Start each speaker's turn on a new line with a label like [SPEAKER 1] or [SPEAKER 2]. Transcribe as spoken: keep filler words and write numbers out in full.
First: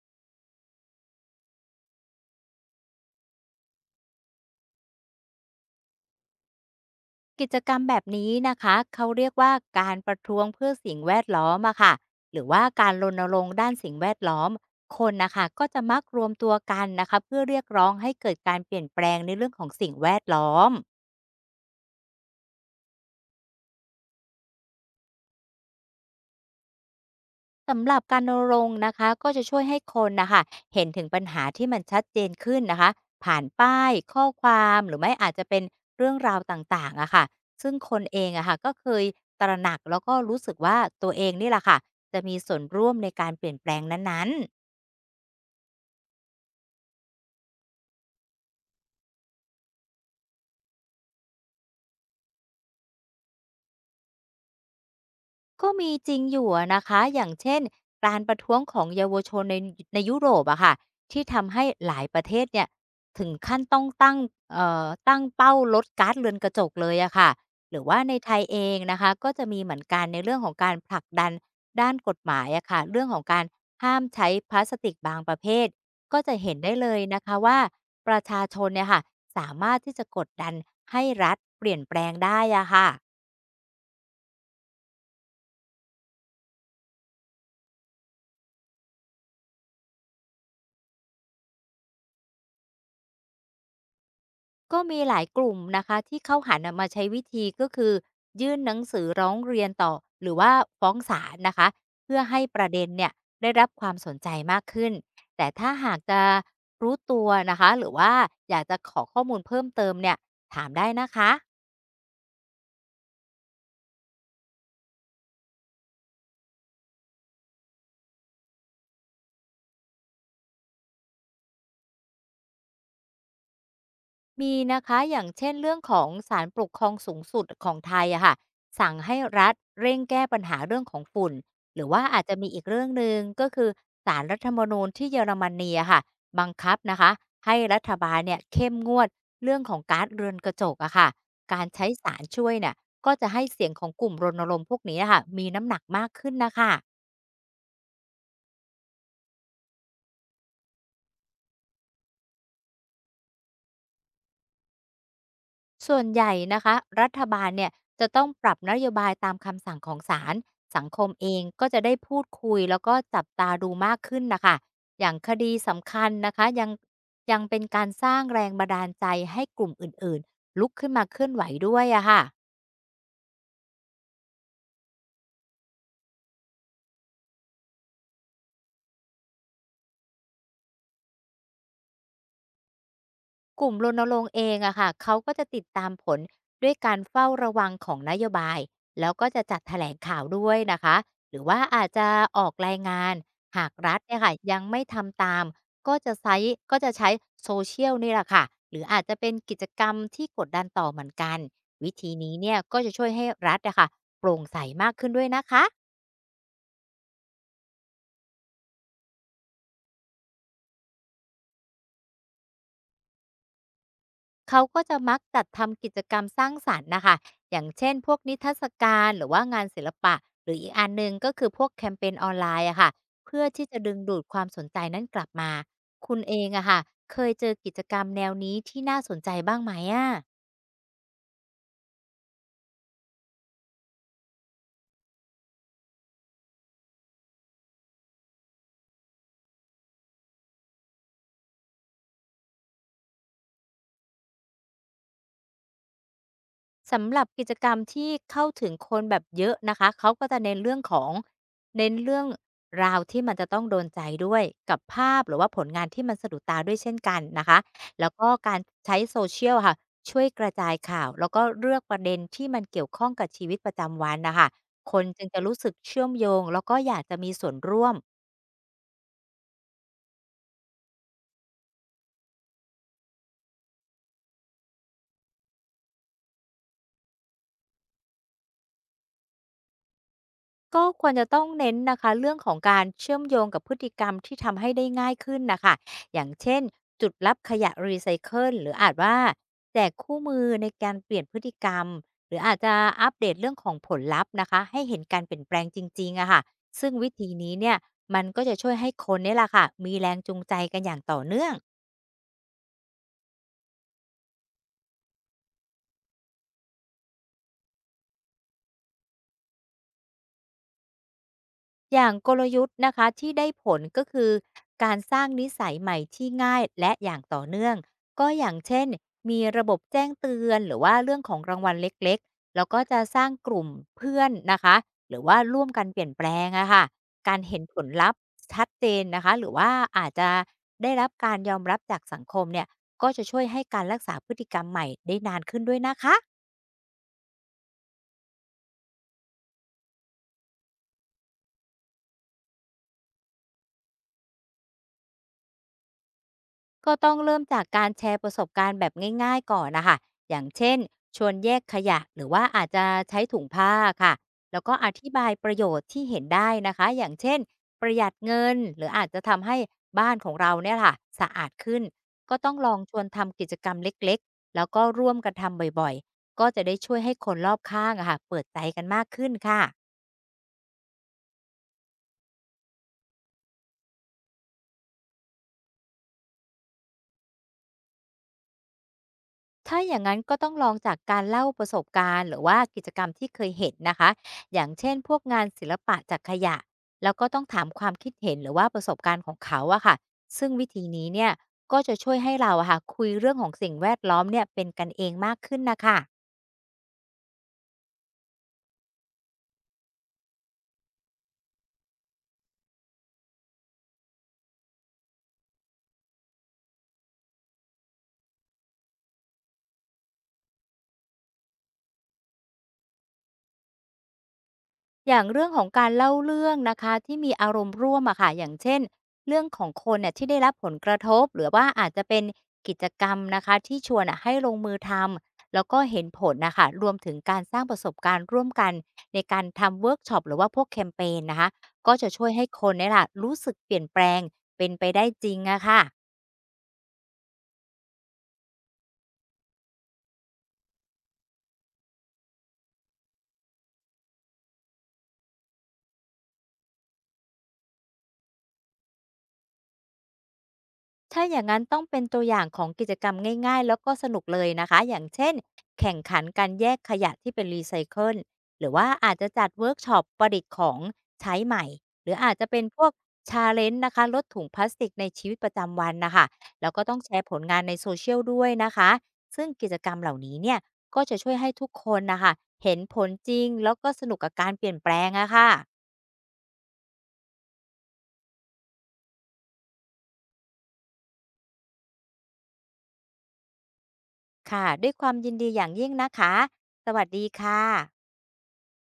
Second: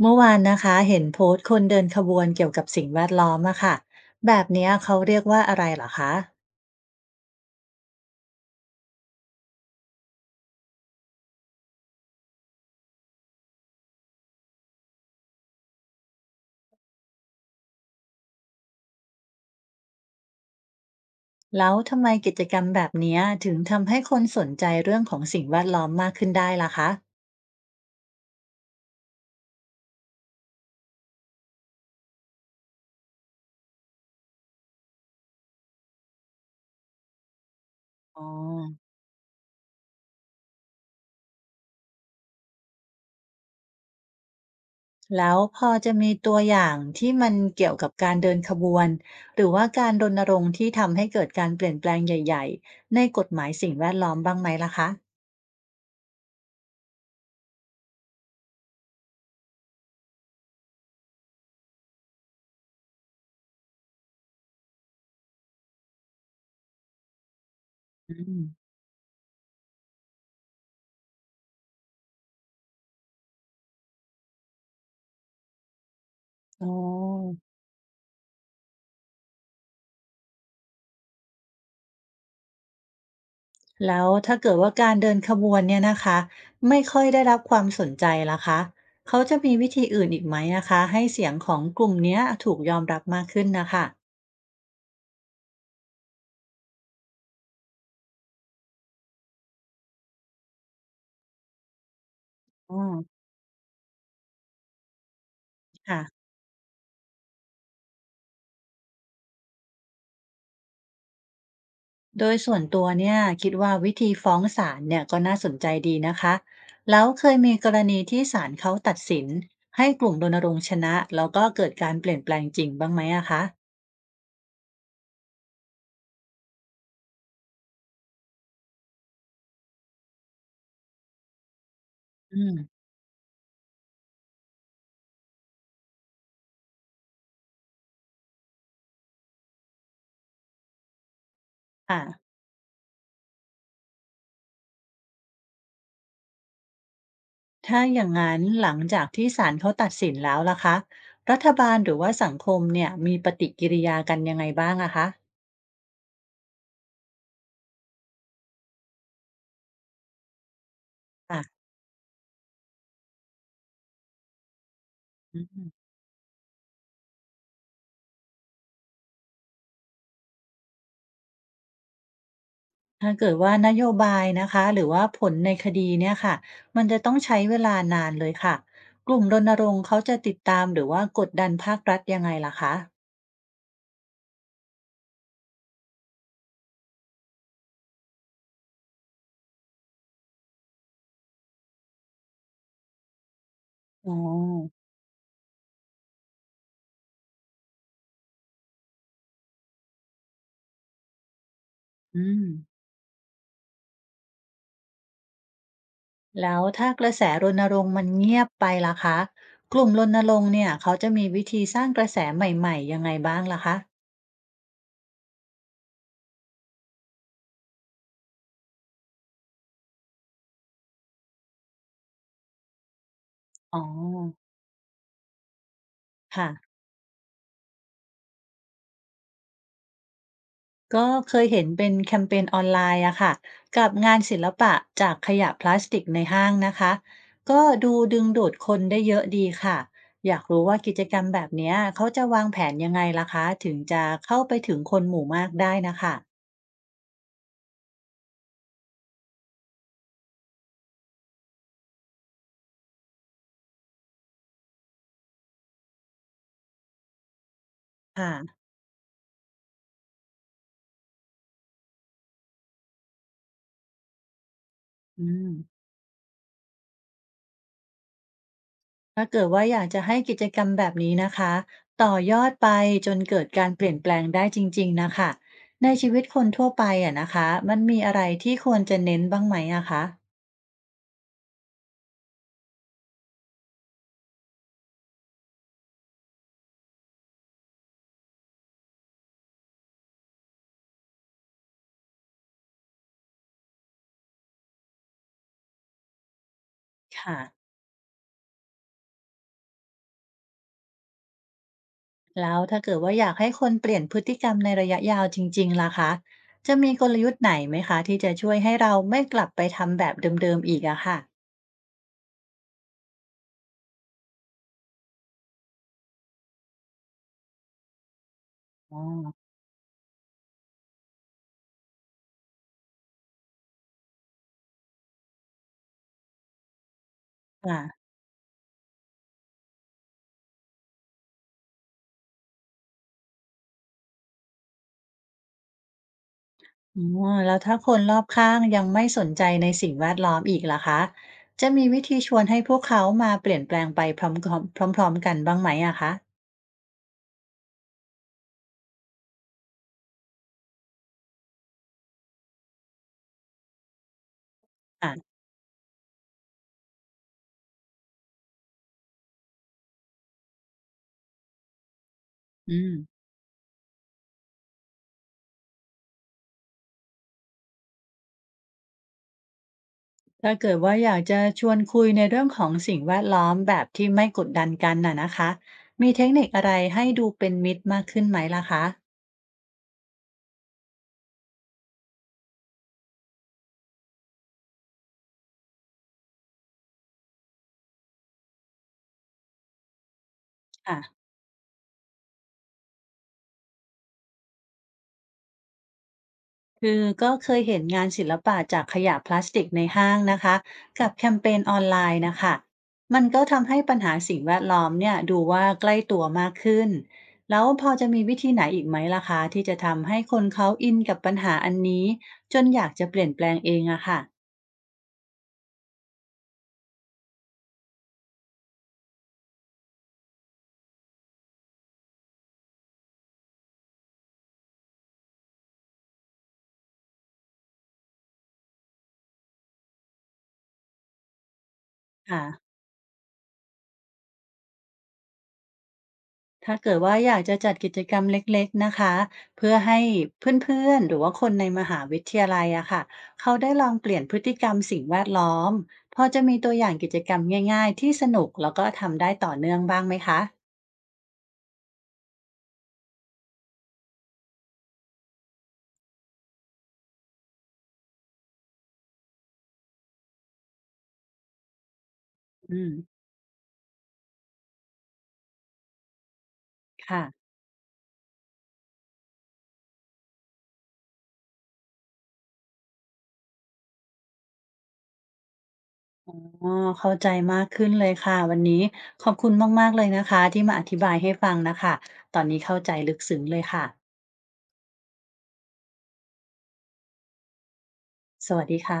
[SPEAKER 1] เมื่อวานนะคะเห็นโพสต์คนเดินขบวนเกี่ยวกับสิ่งแวดล้อมอะค่ะแบบเนี้ยเขาเรียกว่าอะไรเหรอคะ
[SPEAKER 2] กิจกรรมแบบนี้นะคะเขาเรียกว่าการประท้วงเพื่อสิ่งแวดล้อมอะค่ะหรือว่าการรณรงค์ด้านสิ่งแวดล้อมคนนะคะก็จะมักรวมตัวกันนะคะเพื่อเรียกร้องให้เกิดการเปลี่ยนแปลงในเรื่องของสิ่งแวดล้อม
[SPEAKER 1] แล้วทำไมกิจกรรมแบบเนี้ยถึงทำให้คนสนใจเรื่องของสิ่งแวดล้อมมากขึ้นได้ล่ะคะ
[SPEAKER 2] สำหรับการรณรงค์นะคะก็จะช่วยให้คนนะคะเห็นถึงปัญหาที่มันชัดเจนขึ้นนะคะผ่านป้ายข้อความหรือไม่อาจจะเป็นเรื่องราวต่างๆอะค่ะซึ่งคนเอ
[SPEAKER 1] อ๋อ
[SPEAKER 2] งอะค่ะก็เคยตระหนักแล้วก็รู้สึกว่าตัวเองนี่แหละค่ะจะมีส่วนร่วมในการเปลี่ยนแปลงนั้นๆ
[SPEAKER 1] แล้วพอจะมีตัวอย่างที่มันเกี่ยวกับการเดินขบวนหรือว่าการรณรงค์ที่ทำให้เกิดการเปลี่ยนแปลงใหญ่ๆในกฎหมายสิ่งแวดล้อมบ้างไหมล่ะคะ
[SPEAKER 2] ก็มีจริงอยู่อะนะคะอย่างเช่นการประท้วงของเยาวชนในในยุโรปอะค่ะที่ทำให้หลายประเทศเนี่ยถึงขั้นต้องตั้งเอ่อตั้งเป้าลดก๊าซเรือนกระจกเลยอะค่ะหรือว่าใน
[SPEAKER 1] อื
[SPEAKER 2] ไท
[SPEAKER 1] ม
[SPEAKER 2] ยเองนะคะก็จะมีเหมือนกันในเรื่องของการผลักดันด้านกฎหมายอะค่ะเรื่องของการห้ามใช้พลาสติกบางประเภทก็จะเห็น
[SPEAKER 1] อ๋อ
[SPEAKER 2] ได้เลยนะคะว่าประชาชนเนี่ยค่ะสามารถที่จะกดดันให้รัฐเปลี่ยนแปลงได้อะค่ะ
[SPEAKER 1] แล้วถ้าเกิดว่าการเดินขบวนเนี่ยนะคะไม่ค่อยได้รับความสนใจล่ะคะเขาจะมีวิธีอื่นอีกไหมนะคะให้เสียงของกลุ่มเนี้ยถูกยอมรับมากขึ้นนะคะ
[SPEAKER 2] ก็มีหลายกลุ่มนะคะที่เข้าหันน่ะมาใช้วิธีก็คือยื่นหนังสือร้องเรียนต่อหรือว่าฟ้องศาลนะคะเพื่อให้ประ
[SPEAKER 1] อ๋อ
[SPEAKER 2] เด็นเนี่ยได้รับความสนใจมากขึ้นแต่ถ้าหากจะ
[SPEAKER 1] ค่ะ
[SPEAKER 2] รู้ตัวนะคะหรือว่าอยากจะขอข้อมูลเพิ่มเติมเนี่ยถามได้นะคะ
[SPEAKER 1] โดยส่วนตัวเนี่ยคิดว่าวิธีฟ้องศาลเนี่ยก็น่าสนใจดีนะคะแล้วเคยมีกรณีที่ศาลเขาตัดสินให้กลุ่มรณรงค์ชนะแล้วก็เกิดการเปลี่ยนแปลงจริงบ้างไหมอะคะ
[SPEAKER 2] มีนะคะอย่างเช่นเรื่องของศาลปกครองสูงสุดของไทยอะค่ะสั่งให้รัฐเร่งแก้ปัญหาเรื่องของฝุ่นหรือว่าอาจจะ
[SPEAKER 1] อื
[SPEAKER 2] มีอีก
[SPEAKER 1] ม
[SPEAKER 2] เรื่องหนึ่งก็คือศาลรัฐธรรมนูญที่เยอรมนีอะค่ะบังคับนะคะให้รัฐบาลเนี่ยเข้มงวดเรื่องของการเรือนกระจกอะค่ะการใช้
[SPEAKER 1] ค่ะ
[SPEAKER 2] สารช่วยเนี่ยก็จะให้เสียงของกลุ่มรณรงค์พวกนี้อะค่ะมีน้ำหนักมากขึ้นนะคะ
[SPEAKER 1] ถ้าอย่างนั้นหลังจากที่ศาลเขาตัดสินแล้วล่ะคะรัฐบาลหรือว่าสังคมเนี่ยมีปฏิกิริยากันยังไงบ้างอะคะ
[SPEAKER 2] ส่วนใหญ่นะคะรัฐบาลเนี่ยจะต้องปรับนโยบายตามคำสั่งของศาลสังคมเอ
[SPEAKER 1] ค่ะ
[SPEAKER 2] งก็จะได้พูดคุยแล้วก็จับตาดูมากขึ้นนะคะอย่างค
[SPEAKER 1] อื
[SPEAKER 2] ดี
[SPEAKER 1] ม
[SPEAKER 2] สำคัญนะคะยังยังเป็นการสร้างแรงบันดาลใจให้กลุ่มอื่นๆลุกขึ้นมาเคลื่อนไหวด้วยอะค่ะ
[SPEAKER 1] ถ้าเกิดว่านโยบายนะคะหรือว่าผลในคดีเนี่ยค่ะมันจะต้องใช้เวลานานเลยค่ะกลุ่มรณรงค์เขาจะติดตามหรือว่ากดดันภาครัฐยังไงล่ะคะ
[SPEAKER 2] กลุ่มรณรงค์เองอะค่ะเขาก็จะติดตามผลด้วยการเฝ้าระวังของนโยบายแล้วก็จะจัดแถลงข่าวด้วยนะคะหรือว่าอาจจะออกรายงานหากรัฐ
[SPEAKER 1] อ๋อ
[SPEAKER 2] เนี่ยค่ะยังไม่ทำตามก็จะใช้ก็จะใช้โซเชียลนี่แหละค่ะหรืออาจจะเป็นกิจกรรมที่กดดันต่อเหมือนกันวิธี
[SPEAKER 1] อื
[SPEAKER 2] นี้
[SPEAKER 1] ม
[SPEAKER 2] เนี่ยก็จะช่วยให้รัฐอะค่ะโปร่งใสมากขึ้นด้วยนะคะ
[SPEAKER 1] แล้วถ้ากระแสรณรงค์มันเงียบไปล่ะคะกลุ่มรณรงค์เนี่ยเขาจะมีวิธีสร้างกระแสใหม่ๆยังไงบ้างล่ะคะ
[SPEAKER 2] เขาก็จะมักจัดทำกิจกรรมสร้างสรรค์นะคะ อย่างเช่นพวกนิทรรศการหรือว่างานศิลปะ หรืออีกอันหนึ่งก็คือพวกแคมเปนออนไลน์อะค่ะเพื่อที่
[SPEAKER 1] อ๋
[SPEAKER 2] จะ
[SPEAKER 1] อ
[SPEAKER 2] ดึงดูดความสนใจนั้นกลับมา คุณเอง
[SPEAKER 1] ค่ะ
[SPEAKER 2] อะค่ะเคยเจอกิจกรรมแนวนี้ที่น่าสนใจบ้างไหมอะ
[SPEAKER 1] ก็เคยเห็นเป็นแคมเปญออนไลน์อะค่ะกับงานศิลปะจากขยะพลาสติกในห้างนะคะก็ดูดึงดูดคนได้เยอะดีค่ะอยากรู้ว่ากิจกรรมแบบเนี้ยเขาจะวางแผนยังไงล่ะคะถึงจะเข้าไปถึงคนหมู่มากได้นะคะ
[SPEAKER 2] สำหรับกิจกรรมที่เข้าถึงคนแบบเยอะนะคะเขาก็จะเน้นเรื่องของเน้นเรื่องราวที่มันจะต้องโดนใจด้วยกับภาพหรือว่าผลงานที่มันสะดุดตาด้วยเช่นกันนะคะ แล้วก็
[SPEAKER 1] ค่ะ
[SPEAKER 2] การใช้ โซเชียล ค่ะช่วยกระจายข่าวแล้วก็เลือกประเด็นที่มันเกี่ยวข้องกับชีวิตประจำวันนะคะคน
[SPEAKER 1] อื
[SPEAKER 2] จึงจะ
[SPEAKER 1] ม
[SPEAKER 2] รู้สึกเชื่อมโยงแล้วก็อยากจะมีส่วนร่วม
[SPEAKER 1] ถ้าเกิดว่าอยากจะให้กิจกรรมแบบนี้นะคะต่อยอดไปจนเกิดการเปลี่ยนแปลงได้จริงๆนะคะในชีวิตคนทั่วไปอะนะคะมันมีอะไรที่ควรจะเน้นบ้างไหมอะคะ
[SPEAKER 2] ก็ควรจะต้องเน้นนะคะเรื่องของการเชื่อมโยงกับพฤติกรรมที่ทำให้ได้ง่ายขึ้นนะคะอย่างเช่นจุดรับขยะรีไซเคิลหรืออาจว่าแจกคู่มือในการเปลี่ยนพฤติกรรมหรืออาจจะอัปเดตเรื่องของผลลัพธ์นะคะให้เห็นการเปลี่ยนแปลงจริงๆอะค่ะซึ่งวิธี
[SPEAKER 1] ค่ะ
[SPEAKER 2] นี้เนี่ยมันก็จะช่วยให้คนเนี่ยแหละค่ะมีแรงจูงใจกันอย่างต่อเนื่อง
[SPEAKER 1] แล้วถ้าเกิดว่าอยากให้คนเปลี่ยนพฤติกรรมในระยะยาวจริงๆล่ะคะจะมีกลยุทธ์ไหนไหมคะที่จะช่วยให้เราไม่กลับไปทำแบบเดิมๆอีกอะค่ะ
[SPEAKER 2] อย่างกลยุทธ์นะคะที่ได้ผลก็คือการสร้างนิสัยใหม่ที่ง่ายและอย่างต่อเนื่องก็อย่างเช่น
[SPEAKER 1] อ๋อ
[SPEAKER 2] มีระบบแจ้งเตือนหรือว่าเรื่องของรางวัลเล็กๆแล้วก็จะสร้างกลุ่มเพื่อนนะคะหรือว่าร่วมกันเปลี่ยนแปลงอะค่ะการเห็นผ
[SPEAKER 1] ค่ะ
[SPEAKER 2] ลลัพธ์ชัดเจนนะคะหรือว่าอาจจะได้รับการยอมรับจากสังคมเนี่ยก็จะช่วยให้การรักษาพฤติกรรมใหม่ได้นานขึ้นด้วยนะคะ
[SPEAKER 1] อ๋อแล้วถ้าคนรอบข้างยังไม่สนใจในสิ่งแวดล้อมอีกล่ะคะจะมีวิธีชวนให้พวกเขามาเปลี่ยนแปลงไปพร้อมๆพร้อมๆกันบ้างไหมอะคะ
[SPEAKER 2] ก็ต้องเริ่มจากการแชร์ประสบการณ์แบบง่ายๆก่อนนะคะอย่างเช่นชวนแยกขยะหรือว่าอาจจะใช้ถุงผ้าค่ะแล้วก็อธิ
[SPEAKER 1] ค่ะ
[SPEAKER 2] บายประโยชน์ที่เห็นได้นะคะอย่างเช่นประหยัดเงินหรืออาจจะทำให้บ้านของเราเนี่ยค่ะสะอาดขึ้นก็ต้องลอง
[SPEAKER 1] อื
[SPEAKER 2] ช
[SPEAKER 1] ม
[SPEAKER 2] วนทำกิจกรรมเล็กๆแล้วก็ร่วมกันทำบ่อยๆก็จะได้ช่วยให้คนรอบข้างอะค่ะเปิดใจกันมากขึ้นค่ะ
[SPEAKER 1] ถ้าเกิดว่าอยากจะชวนคุยในเรื่องของสิ่งแวดล้อมแบบที่ไม่กดดันกันน่ะนะคะมีเทคนิคอะไรให้ดูเป็นมิตรมากขึ้นไหมล่ะคะ
[SPEAKER 2] ถ้าอย่างงั้นก็ต้องลองจากการเล่าประสบการณ์หรือว่ากิจกรรมที่เคยเห็นนะคะอย่างเช่นพวกงานศิลปะจากขยะแล้วก็ต้องถามความคิดเห็นหรือว่าประสบการณ์ของเขาอะค่ะซึ่งวิธีนี้
[SPEAKER 1] ค่ะ
[SPEAKER 2] เนี่ยก็จะช่วยให้เราอะค่ะคุยเรื่องของสิ่งแวดล้อมเนี่ยเป็นกันเองมากขึ้นนะคะ
[SPEAKER 1] คือก็เคยเห็นงานศิลปะจากขยะพลาสติกในห้างนะคะกับแคมเปญออนไลน์นะคะมันก็ทำให้ปัญหาสิ่งแวดล้อมเนี่ยดูว่าใกล้ตัวมากขึ้นแล้วพอจะมีวิธีไหนอีกไหมล่ะคะที่จะทำให้คนเขาอินกับปัญหาอันนี้จนอยากจะเปลี่ยนแปลงเองอะค่ะ
[SPEAKER 2] อย่างเรื่องของการเล่าเรื่องนะคะที่มีอารมณ์ร่วมอะค่ะอย่างเช่นเรื่องของคนเนี่ยที่ได้รับผลกระทบหรือว่าอาจจะเป็นกิจกรรมนะคะที่ชวนอะให้ลงมือทำแล้วก็เห็นผลนะค่ะรวมถึงการสร้างประสบการณ์ร่วมกันในการทำเวิร์กช็อปหรือว่าพวกแคมเปญนะคะก็จะช่วย
[SPEAKER 1] ค่ะ
[SPEAKER 2] ให้คนเนี่ยล่ะรู้สึกเปลี่ยนแปลงเป็นไปได้จริงอะค่ะ
[SPEAKER 1] ถ้าเกิดว่าอยากจะจัดกิจกรรมเล็กๆนะคะเพื่อให้เพื่อนๆหรือว่าคนในมหาวิทยาลัยอะค่ะเขาได้ลองเปลี่ยนพฤติกรรมสิ่งแวดล้อมพอจะมีตัวอย่างกิจกรรมง่ายๆที่สนุกแล้วก็ทำได้ต่อเนื่องบ้างไหมคะ
[SPEAKER 2] ถ้าอย่างนั้นต้องเป็นตัวอย่างของกิจกรรมง่ายๆแล้วก็สนุกเลยนะคะอย่างเช่นแข่งขันการแยกขยะที่เป็นรีไซเคิลหรือว่าอาจจะจัดเวิร์กช็อปประดิษฐ์ของใช้ใหม่หรืออาจจะเป็นพ
[SPEAKER 1] อื
[SPEAKER 2] วก
[SPEAKER 1] ม
[SPEAKER 2] ชาเลนจ์นะคะลดถุงพลาสติกในชีวิตประจำวันนะคะแล้วก็ต้องแช
[SPEAKER 1] ค่ะ
[SPEAKER 2] ร์ผลงานในโซเชียลด้วยนะคะซึ่งกิจกรรมเหล่านี้เนี่ยก็จะช่วยให้ทุกคนนะคะเห็นผลจริงแล้วก็สนุกกับการเปลี่ยนแปลงอะค่ะ
[SPEAKER 1] อ๋อเข้าใจมากขึ้นเลยค่ะวันนี้ขอบคุณมากๆเลยนะคะที่มาอธิบายให้ฟังนะคะตอนนี้เข้าใจลึกซึ้งเลยค่ะ
[SPEAKER 2] ค่ะด้วยความยินดีอย่างยิ่งนะคะสวัสดีค่ะ
[SPEAKER 1] สวัสดีค่ะ